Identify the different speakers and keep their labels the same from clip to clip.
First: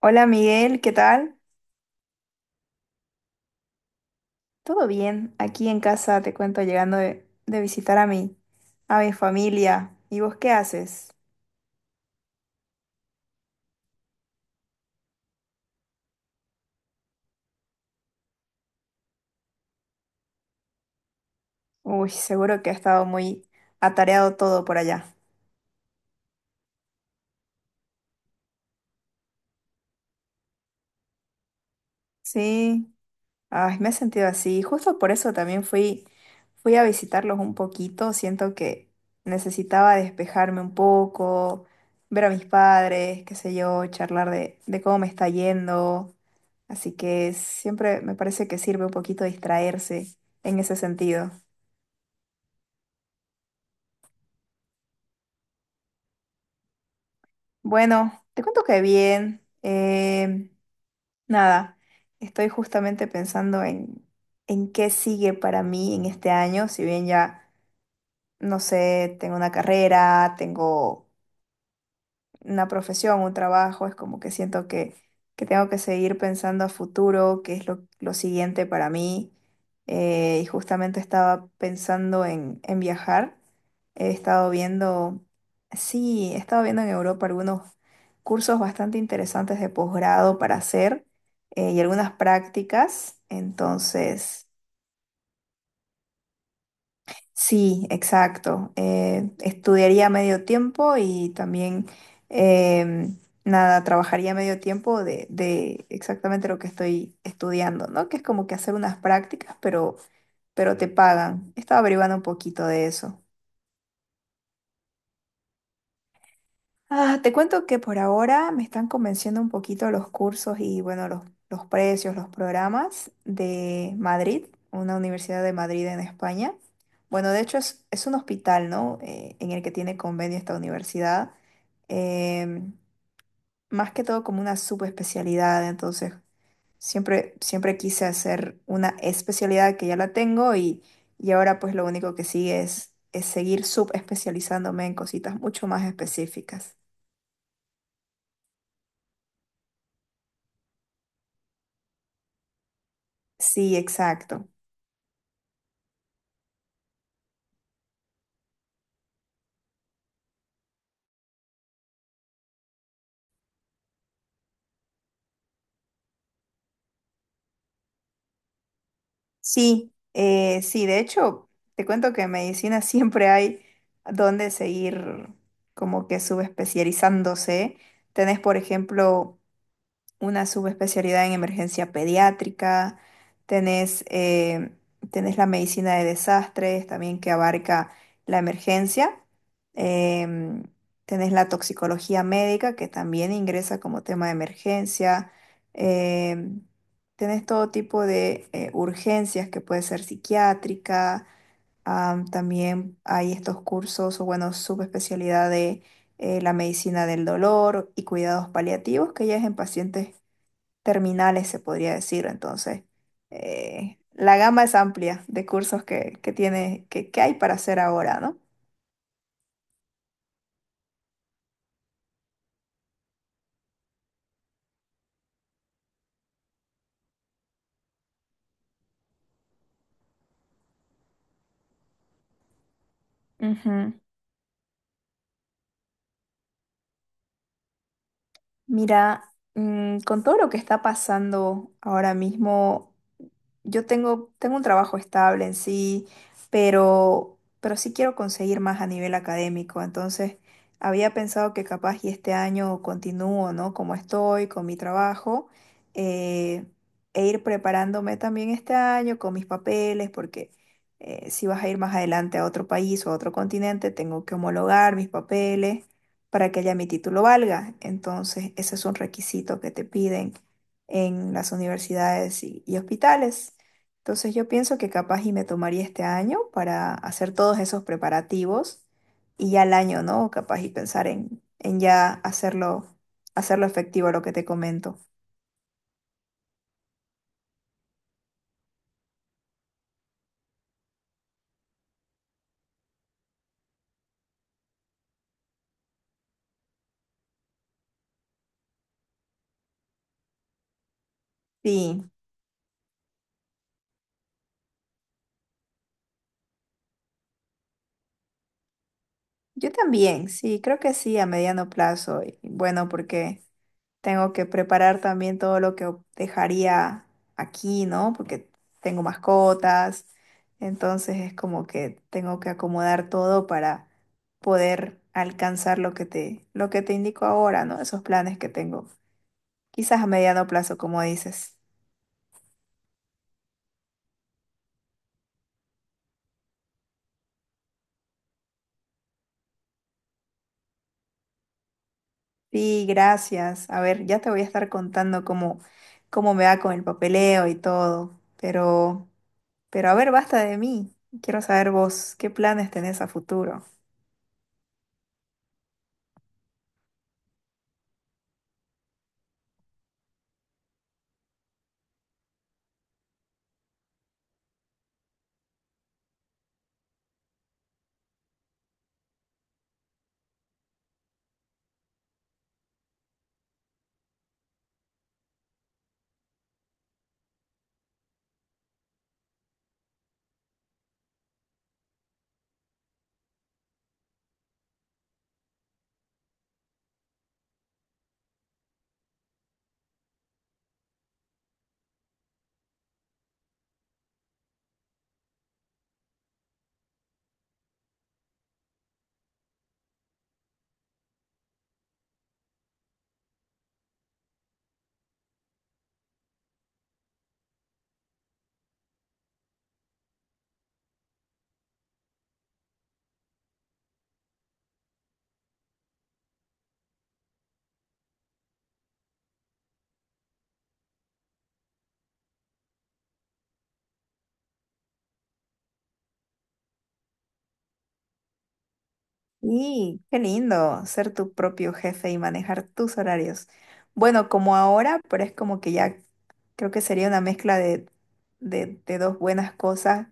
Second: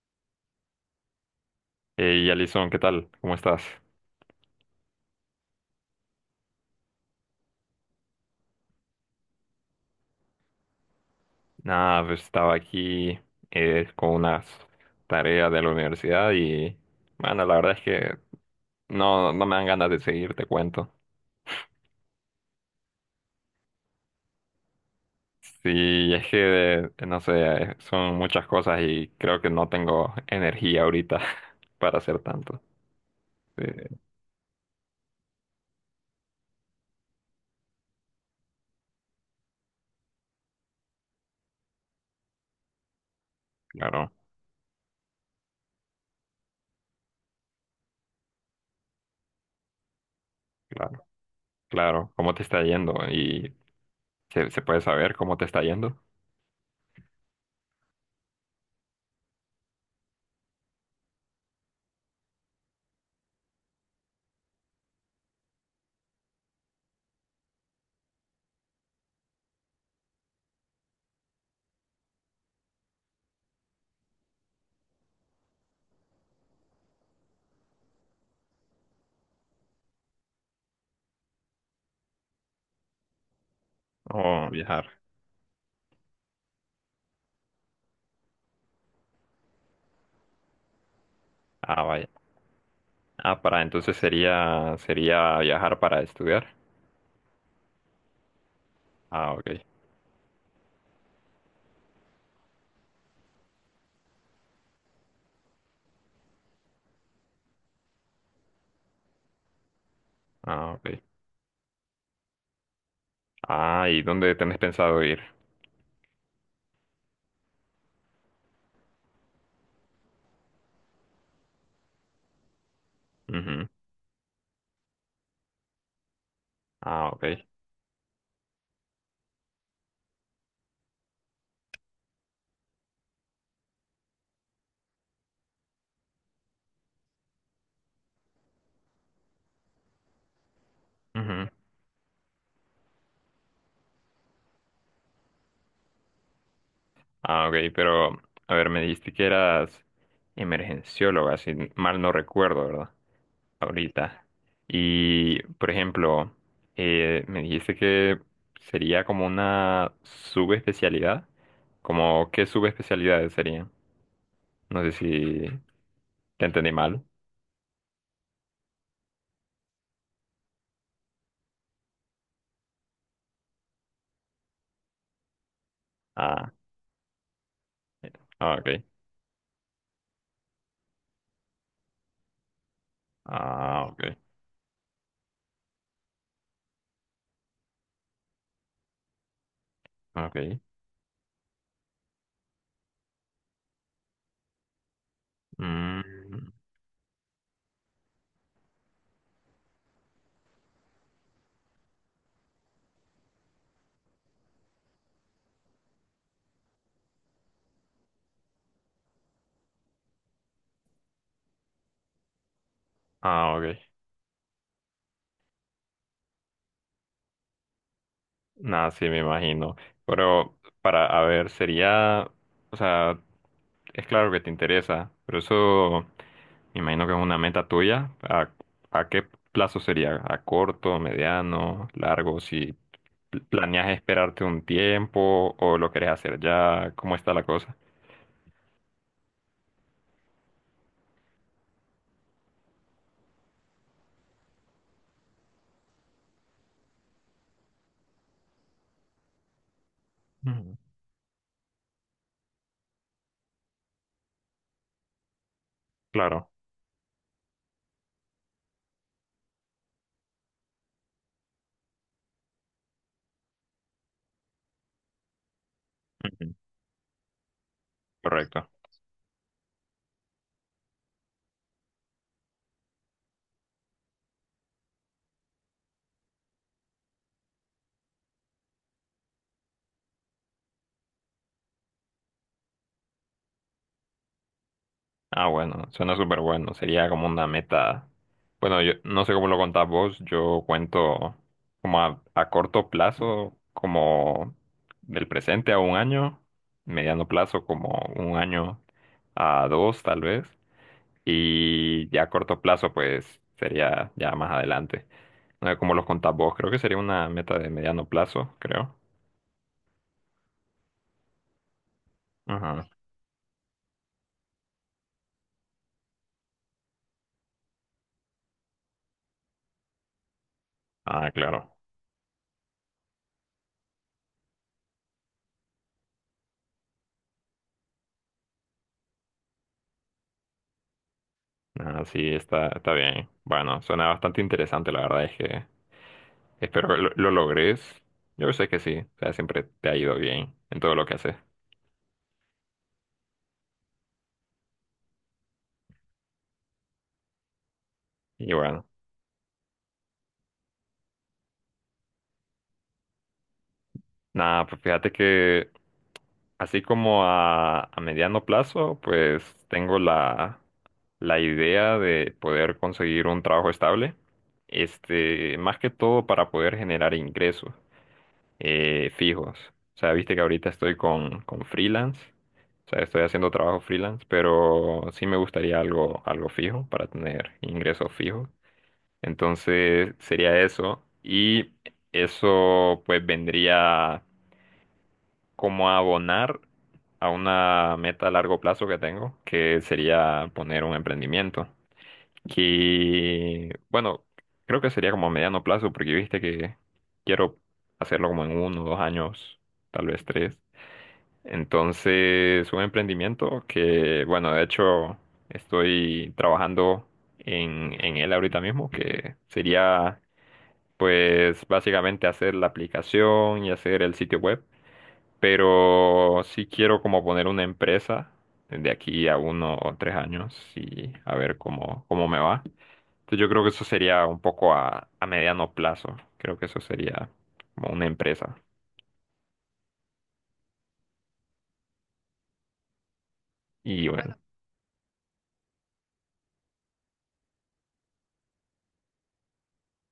Speaker 1: Hola Miguel, ¿qué tal?
Speaker 2: Hey, Alison, ¿qué tal? ¿Cómo estás?
Speaker 1: ¿Todo bien? Aquí en casa te cuento llegando de visitar a mi familia. ¿Y vos qué haces?
Speaker 2: Nada, pues estaba aquí con unas tareas de la universidad y, bueno, la verdad es que no, no me dan ganas de seguir, te cuento.
Speaker 1: Uy, seguro que ha estado muy atareado todo por allá.
Speaker 2: Sí, es que, no sé, son muchas cosas y creo que no tengo energía ahorita para hacer tanto.
Speaker 1: Sí,
Speaker 2: Sí,
Speaker 1: ay, me he sentido así. Justo por eso también fui a visitarlos un poquito. Siento que necesitaba despejarme un poco, ver a mis padres, qué sé yo,
Speaker 2: claro,
Speaker 1: charlar de cómo me está yendo. Así que siempre me parece que sirve un poquito distraerse en ese
Speaker 2: claro,
Speaker 1: sentido.
Speaker 2: claro. ¿Cómo te está yendo? ¿Y se puede saber cómo te está yendo?
Speaker 1: Bueno, te cuento que bien. Nada, estoy justamente pensando en qué sigue para mí en este año, si bien ya, no sé, tengo una carrera, tengo una profesión, un trabajo, es como que que tengo que seguir pensando a futuro, qué es lo siguiente para mí. Y justamente estaba pensando en viajar. He
Speaker 2: Oh,
Speaker 1: estado
Speaker 2: viajar.
Speaker 1: viendo, sí, he estado viendo en Europa algunos cursos bastante interesantes de posgrado para hacer, y
Speaker 2: Ah, vaya.
Speaker 1: algunas prácticas.
Speaker 2: Ah, para entonces
Speaker 1: Entonces...
Speaker 2: sería viajar para estudiar.
Speaker 1: Sí, exacto.
Speaker 2: Ah, ok.
Speaker 1: Estudiaría medio tiempo y también, em, nada, trabajaría medio tiempo de exactamente lo que estoy estudiando, ¿no? Que es como que hacer unas prácticas,
Speaker 2: Ah,
Speaker 1: pero te
Speaker 2: ok.
Speaker 1: pagan. Estaba averiguando un poquito de eso.
Speaker 2: Ah, ¿y dónde tenés pensado ir?
Speaker 1: Ah, te cuento que por ahora me están convenciendo un poquito los cursos y bueno, los precios, los programas
Speaker 2: Ujú.
Speaker 1: de Madrid, una universidad de Madrid en España.
Speaker 2: Ah,
Speaker 1: Bueno, de
Speaker 2: ok.
Speaker 1: hecho es un hospital, ¿no? En el que tiene convenio esta universidad. em, Más que todo como una subespecialidad, entonces siempre quise hacer una especialidad que ya la tengo y
Speaker 2: Ujú.
Speaker 1: ahora pues lo único que sigue es seguir subespecializándome en cositas mucho más específicas.
Speaker 2: Ah, ok, pero a ver, me dijiste que eras emergencióloga, si mal no recuerdo, ¿verdad?
Speaker 1: Sí,
Speaker 2: Ahorita.
Speaker 1: exacto.
Speaker 2: Y, por ejemplo, me dijiste que sería como una subespecialidad. Como, ¿qué subespecialidades serían? No sé si te entendí mal.
Speaker 1: Sí, sí, de hecho, te cuento que en medicina siempre hay donde seguir como que
Speaker 2: Ah,
Speaker 1: subespecializándose.
Speaker 2: eh,
Speaker 1: Tenés,
Speaker 2: ah,
Speaker 1: por
Speaker 2: ok.
Speaker 1: ejemplo, una subespecialidad en emergencia pediátrica,
Speaker 2: Ah,
Speaker 1: tenés,
Speaker 2: ok.
Speaker 1: tenés la medicina de desastres también que abarca la emergencia,
Speaker 2: Ah, ok.
Speaker 1: em, tenés la toxicología médica que también ingresa como tema de emergencia,
Speaker 2: Mm,
Speaker 1: em, tenés todo tipo de urgencias que puede ser psiquiátrica, también hay estos cursos o bueno, subespecialidad de la medicina del dolor y cuidados paliativos, que ya es en pacientes terminales, se podría decir. Entonces,
Speaker 2: ah, ok.
Speaker 1: la gama es amplia de cursos que tiene, que hay para hacer ahora, ¿no?
Speaker 2: Nada, sí, me imagino. Pero para, a ver, sería, o sea, es claro que te interesa, pero eso me imagino que es una meta tuya. A qué plazo sería? ¿A corto, mediano, largo? Si planeas
Speaker 1: Ujú.
Speaker 2: esperarte un tiempo o lo querés hacer ya, ¿cómo está la cosa?
Speaker 1: Mira, mm, con todo lo que está pasando ahora mismo. Yo tengo un trabajo estable en sí, pero sí quiero conseguir más a nivel académico. Entonces,
Speaker 2: Ujú.
Speaker 1: había pensado que capaz y este año continúo, ¿no? Como estoy con mi trabajo,
Speaker 2: Claro,
Speaker 1: eh, e ir preparándome también este año con mis papeles, porque si vas a ir más adelante a otro país o a otro continente, tengo que homologar mis papeles para
Speaker 2: ujú,
Speaker 1: que ya mi título valga. Entonces,
Speaker 2: correcto.
Speaker 1: ese es un requisito que te piden en las universidades y hospitales. Entonces yo pienso que capaz y me tomaría este año para hacer todos esos preparativos y ya el año, ¿no? Capaz y pensar en ya hacerlo, hacerlo efectivo lo que te comento.
Speaker 2: Ah, bueno, suena súper bueno. Sería como una meta. Bueno, yo no sé cómo lo contás vos. Yo cuento como a corto plazo, como del presente a un año, mediano plazo como un año a dos tal vez, y
Speaker 1: Sí.
Speaker 2: ya a corto plazo pues sería ya más adelante. No sé cómo los contás vos. Creo que sería una meta de mediano plazo, creo.
Speaker 1: Yo también, sí, creo que sí, a mediano plazo. Y
Speaker 2: Ajá.
Speaker 1: bueno, porque tengo que preparar también todo lo que dejaría aquí, ¿no? Porque tengo mascotas, entonces
Speaker 2: Ah,
Speaker 1: es como
Speaker 2: claro.
Speaker 1: que tengo que acomodar todo para poder alcanzar lo que lo que te indico ahora, ¿no? Esos planes que tengo. Quizás a mediano plazo, como dices.
Speaker 2: Ah, sí, está, está bien. Bueno, suena bastante interesante, la verdad es que espero lo logres. Yo sé que sí. O sea, siempre te ha ido bien en todo lo que haces.
Speaker 1: Sí, gracias. A ver, ya te voy a estar contando cómo me va con el papeleo y todo,
Speaker 2: Y bueno,
Speaker 1: pero... Pero a ver, basta de mí. Quiero saber vos, ¿qué planes tenés a futuro?
Speaker 2: nada, pues fíjate que así como a mediano plazo, pues tengo la idea de poder conseguir un trabajo estable. Este, más que todo para poder generar ingresos fijos. O sea, viste que ahorita estoy con freelance. O sea, estoy haciendo trabajo freelance, pero sí me gustaría algo fijo para tener ingresos fijos. Entonces sería eso. Y eso pues vendría como a abonar a una meta a largo plazo que tengo, que sería poner un emprendimiento. Y bueno, creo que sería como a mediano plazo, porque viste que quiero hacerlo como en uno, 2 años, tal vez tres. Entonces, un emprendimiento que, bueno, de hecho estoy trabajando en él ahorita mismo, que sería pues básicamente hacer la aplicación y hacer el sitio web, pero sí quiero como poner una empresa de aquí a uno o tres años y a ver cómo, cómo me va. Entonces yo creo que eso sería un poco a mediano plazo, creo que eso sería como una empresa.
Speaker 1: Y qué lindo ser tu propio jefe y manejar tus horarios.
Speaker 2: Y
Speaker 1: Bueno,
Speaker 2: bueno,
Speaker 1: como ahora, pero es como que ya creo que sería una mezcla de dos buenas cosas,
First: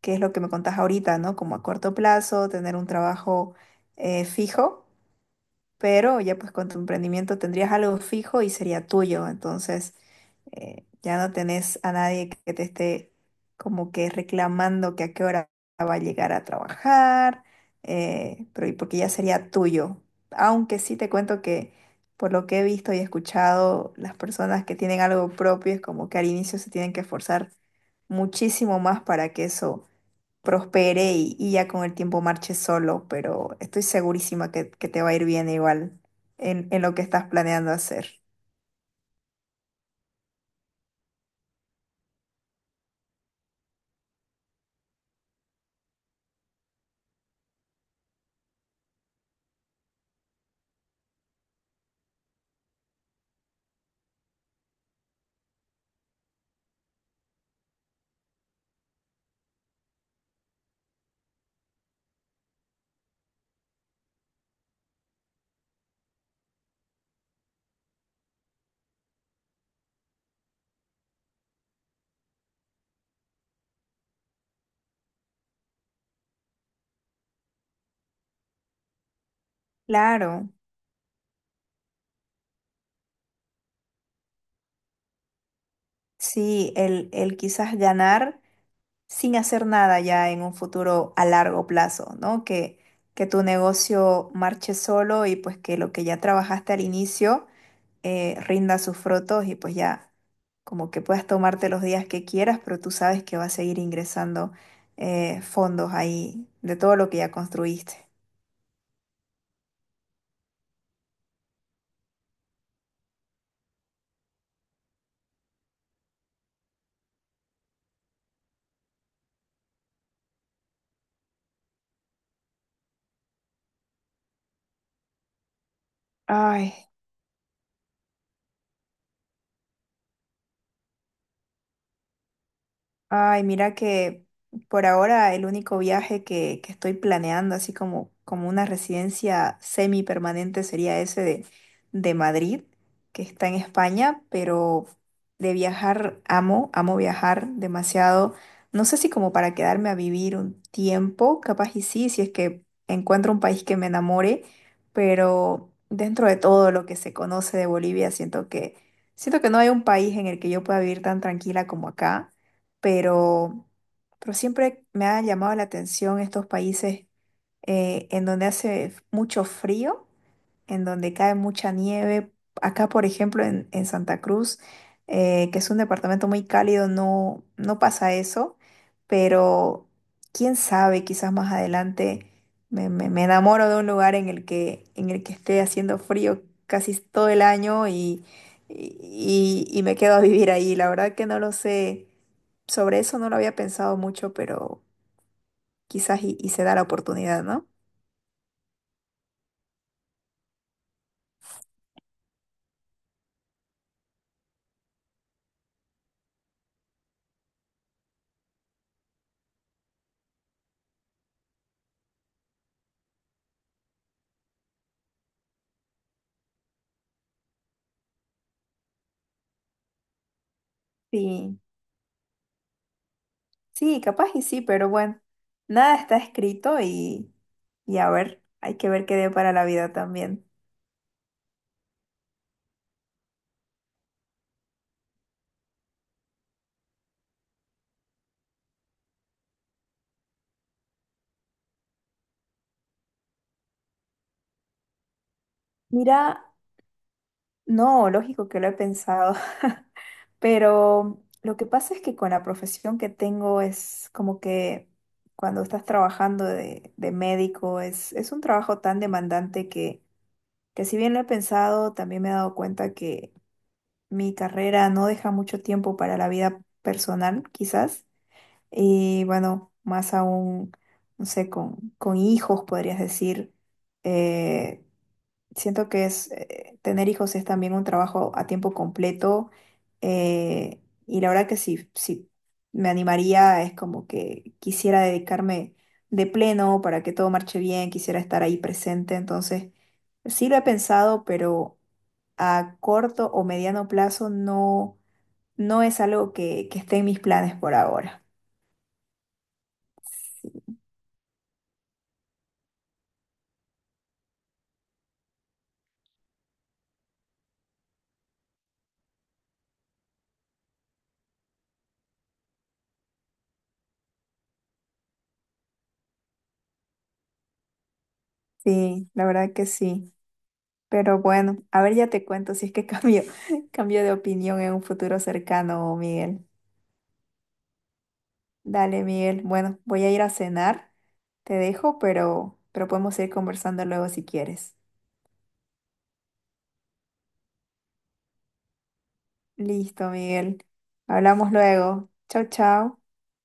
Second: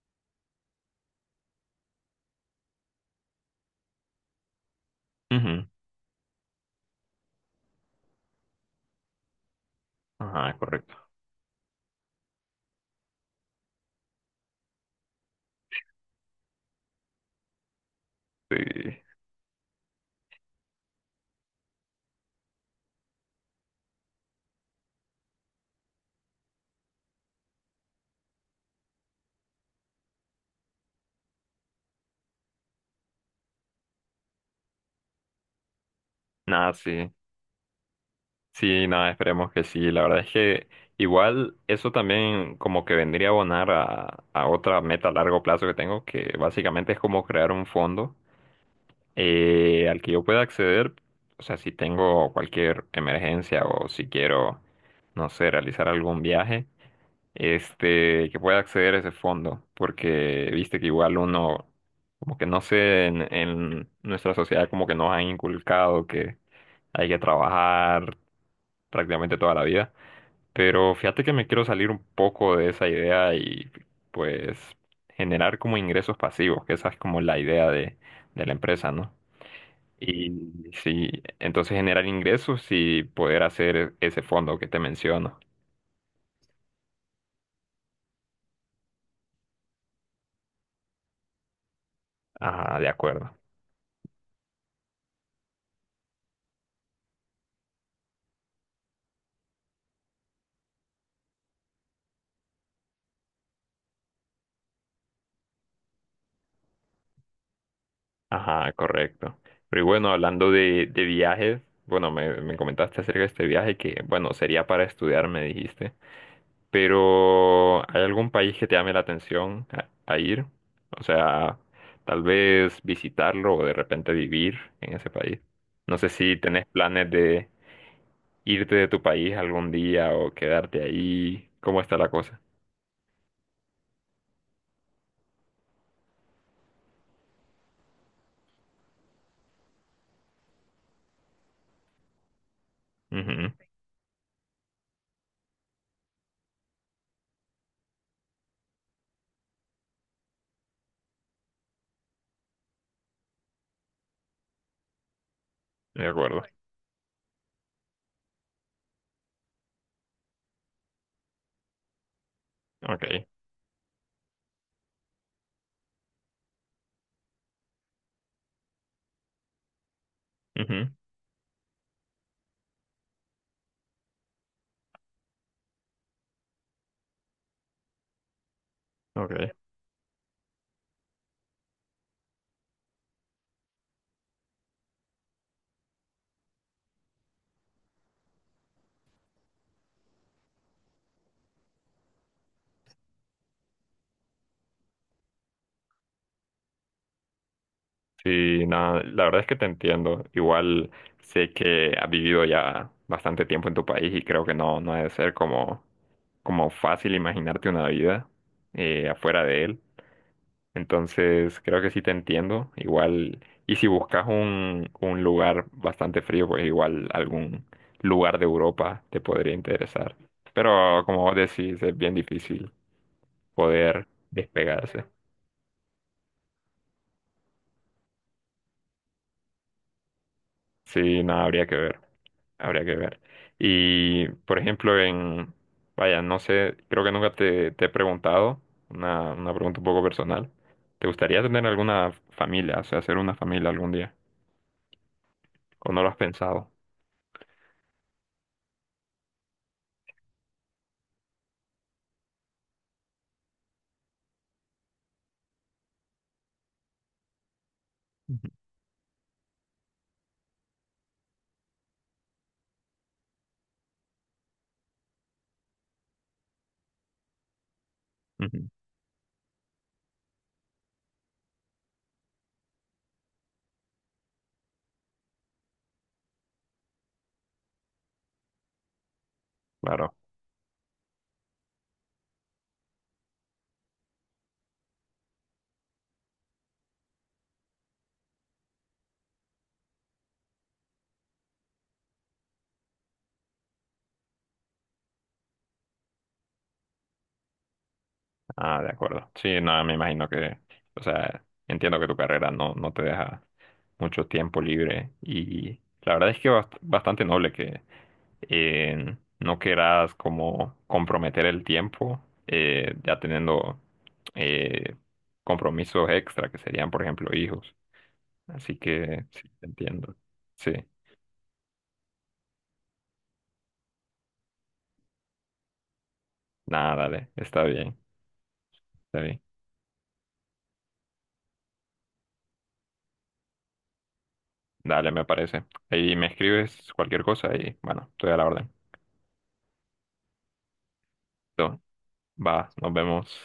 Speaker 1: que es lo que me contás ahorita, ¿no? Como a corto plazo, tener un trabajo fijo,
Speaker 2: claro, ujú,
Speaker 1: pero ya pues con tu emprendimiento tendrías algo fijo y sería tuyo, entonces
Speaker 2: ajá, correcto.
Speaker 1: ya no tenés a nadie que te esté como que reclamando que a qué hora va a llegar a trabajar,
Speaker 2: Sí.
Speaker 1: pero y porque ya sería tuyo, aunque sí te cuento que por lo que he visto y escuchado, las personas que tienen algo propio es como que al inicio se tienen que esforzar muchísimo más para que eso prospere y ya con el tiempo marche solo, pero estoy segurísima que te va a ir bien igual
Speaker 2: Nada,
Speaker 1: en lo que
Speaker 2: sí.
Speaker 1: estás planeando hacer.
Speaker 2: Sí, nada, esperemos que sí. La verdad es que igual eso también como que vendría a abonar a otra meta a largo plazo que tengo, que básicamente es como crear un fondo al que yo pueda acceder, o sea, si tengo cualquier emergencia o si quiero, no sé, realizar algún viaje, este, que pueda acceder a ese fondo, porque viste que igual uno, como que no sé, en nuestra sociedad como que nos han inculcado que hay que trabajar prácticamente toda la vida. Pero fíjate que me quiero salir un poco de esa idea y pues generar como ingresos pasivos, que esa es como la idea de la empresa, ¿no? Y
Speaker 1: Claro,
Speaker 2: sí, entonces generar ingresos y poder hacer ese fondo que te menciono.
Speaker 1: sí, el quizás ganar sin hacer nada ya en un futuro a largo plazo, ¿no?
Speaker 2: Ajá, de
Speaker 1: Que
Speaker 2: acuerdo.
Speaker 1: tu negocio marche solo y pues que lo que ya trabajaste al inicio rinda sus frutos y pues ya como que puedas tomarte los días que quieras, pero tú sabes que va a seguir ingresando fondos ahí de todo lo que ya construiste.
Speaker 2: Ajá, correcto. Pero y bueno, hablando de viajes, bueno, me comentaste acerca de este viaje que, bueno, sería para estudiar, me dijiste. Pero, ¿hay algún país que te llame la atención a ir? O sea, tal vez visitarlo o de repente vivir en ese país. No sé si tenés
Speaker 1: Ay.
Speaker 2: planes de irte de tu país algún día o quedarte ahí. ¿Cómo está la cosa?
Speaker 1: Ay, mira que por ahora el único viaje que estoy planeando, así como, como una residencia semipermanente, sería ese de Madrid, que está
Speaker 2: Ujú,
Speaker 1: en España, pero de viajar amo, amo viajar demasiado. No sé si como para quedarme a vivir un tiempo, capaz y sí, si es que encuentro un país que me enamore, pero
Speaker 2: de
Speaker 1: dentro de
Speaker 2: acuerdo.
Speaker 1: todo lo que se conoce de Bolivia, siento que no hay un país en el que yo pueda vivir tan tranquila como acá,
Speaker 2: Ok.
Speaker 1: pero, pero siempre me ha llamado la atención estos países en donde hace mucho frío, en
Speaker 2: Ujú,
Speaker 1: donde cae mucha nieve. Acá, por ejemplo, en Santa Cruz, que es un departamento muy cálido, no, no pasa eso,
Speaker 2: ok.
Speaker 1: pero quién sabe, quizás más adelante me enamoro de un lugar en el en el que esté haciendo frío casi todo el año y me quedo a vivir ahí. La verdad que no lo sé. Sobre eso no lo había pensado mucho, pero quizás y se da la oportunidad, ¿no?
Speaker 2: Sí, no, la verdad es que te entiendo. Igual sé que has vivido ya bastante tiempo en tu país y creo que no, no debe ser como, como fácil imaginarte una vida afuera de él. Entonces, creo que sí te entiendo. Igual, y si buscas un lugar bastante frío, pues igual algún lugar de Europa te podría interesar. Pero como vos
Speaker 1: Sí.
Speaker 2: decís, es bien difícil
Speaker 1: Sí,
Speaker 2: poder
Speaker 1: capaz y sí, pero
Speaker 2: despegarse.
Speaker 1: bueno, nada está escrito y a ver, hay que ver qué dé para la vida también.
Speaker 2: Sí, no, habría que ver, habría que ver. Y, por ejemplo, vaya, no sé, creo que nunca te he preguntado, una pregunta un poco personal. ¿Te gustaría tener alguna familia, o sea, hacer una familia algún día? ¿O no lo has
Speaker 1: Mira,
Speaker 2: pensado?
Speaker 1: no, lógico que lo he pensado, pero lo que pasa es que con la profesión que tengo es como que cuando estás trabajando de médico es un
Speaker 2: Ujú.
Speaker 1: trabajo tan demandante que si bien lo he pensado, también me he dado cuenta que mi carrera no deja mucho tiempo para la vida personal, quizás.
Speaker 2: Ujú,
Speaker 1: Y bueno, más aún, no sé, con hijos, podrías decir. Eh, Siento que es, tener hijos es también un trabajo a tiempo completo.
Speaker 2: claro,
Speaker 1: eh, y la verdad que si me animaría, es como que quisiera dedicarme de pleno para que todo marche bien, quisiera estar ahí presente. Entonces, sí lo he pensado, pero a corto o mediano plazo no, no es algo que esté en mis planes por ahora.
Speaker 2: ah, de acuerdo. Sí, no, me imagino que, o sea, entiendo que tu carrera no, no te deja mucho tiempo libre y la verdad es que bastante noble que no querás como comprometer el tiempo, ya teniendo eh, compromisos extra que serían, por ejemplo, hijos. Así
Speaker 1: Sí, la
Speaker 2: que sí,
Speaker 1: verdad
Speaker 2: te
Speaker 1: que sí.
Speaker 2: entiendo. Sí,
Speaker 1: Pero bueno, a ver, ya te cuento si es que cambio, cambio de opinión en un futuro cercano, Miguel.
Speaker 2: nada, dale, está bien,
Speaker 1: Dale,
Speaker 2: está bien.
Speaker 1: Miguel. Bueno, voy a ir a cenar. Te dejo, pero podemos ir conversando luego si quieres.
Speaker 2: Dale, me parece. Ahí me escribes cualquier cosa y bueno, estoy a la orden.
Speaker 1: Listo, Miguel. Hablamos
Speaker 2: Entonces,
Speaker 1: luego. Chao,
Speaker 2: va, nos
Speaker 1: chao.
Speaker 2: vemos.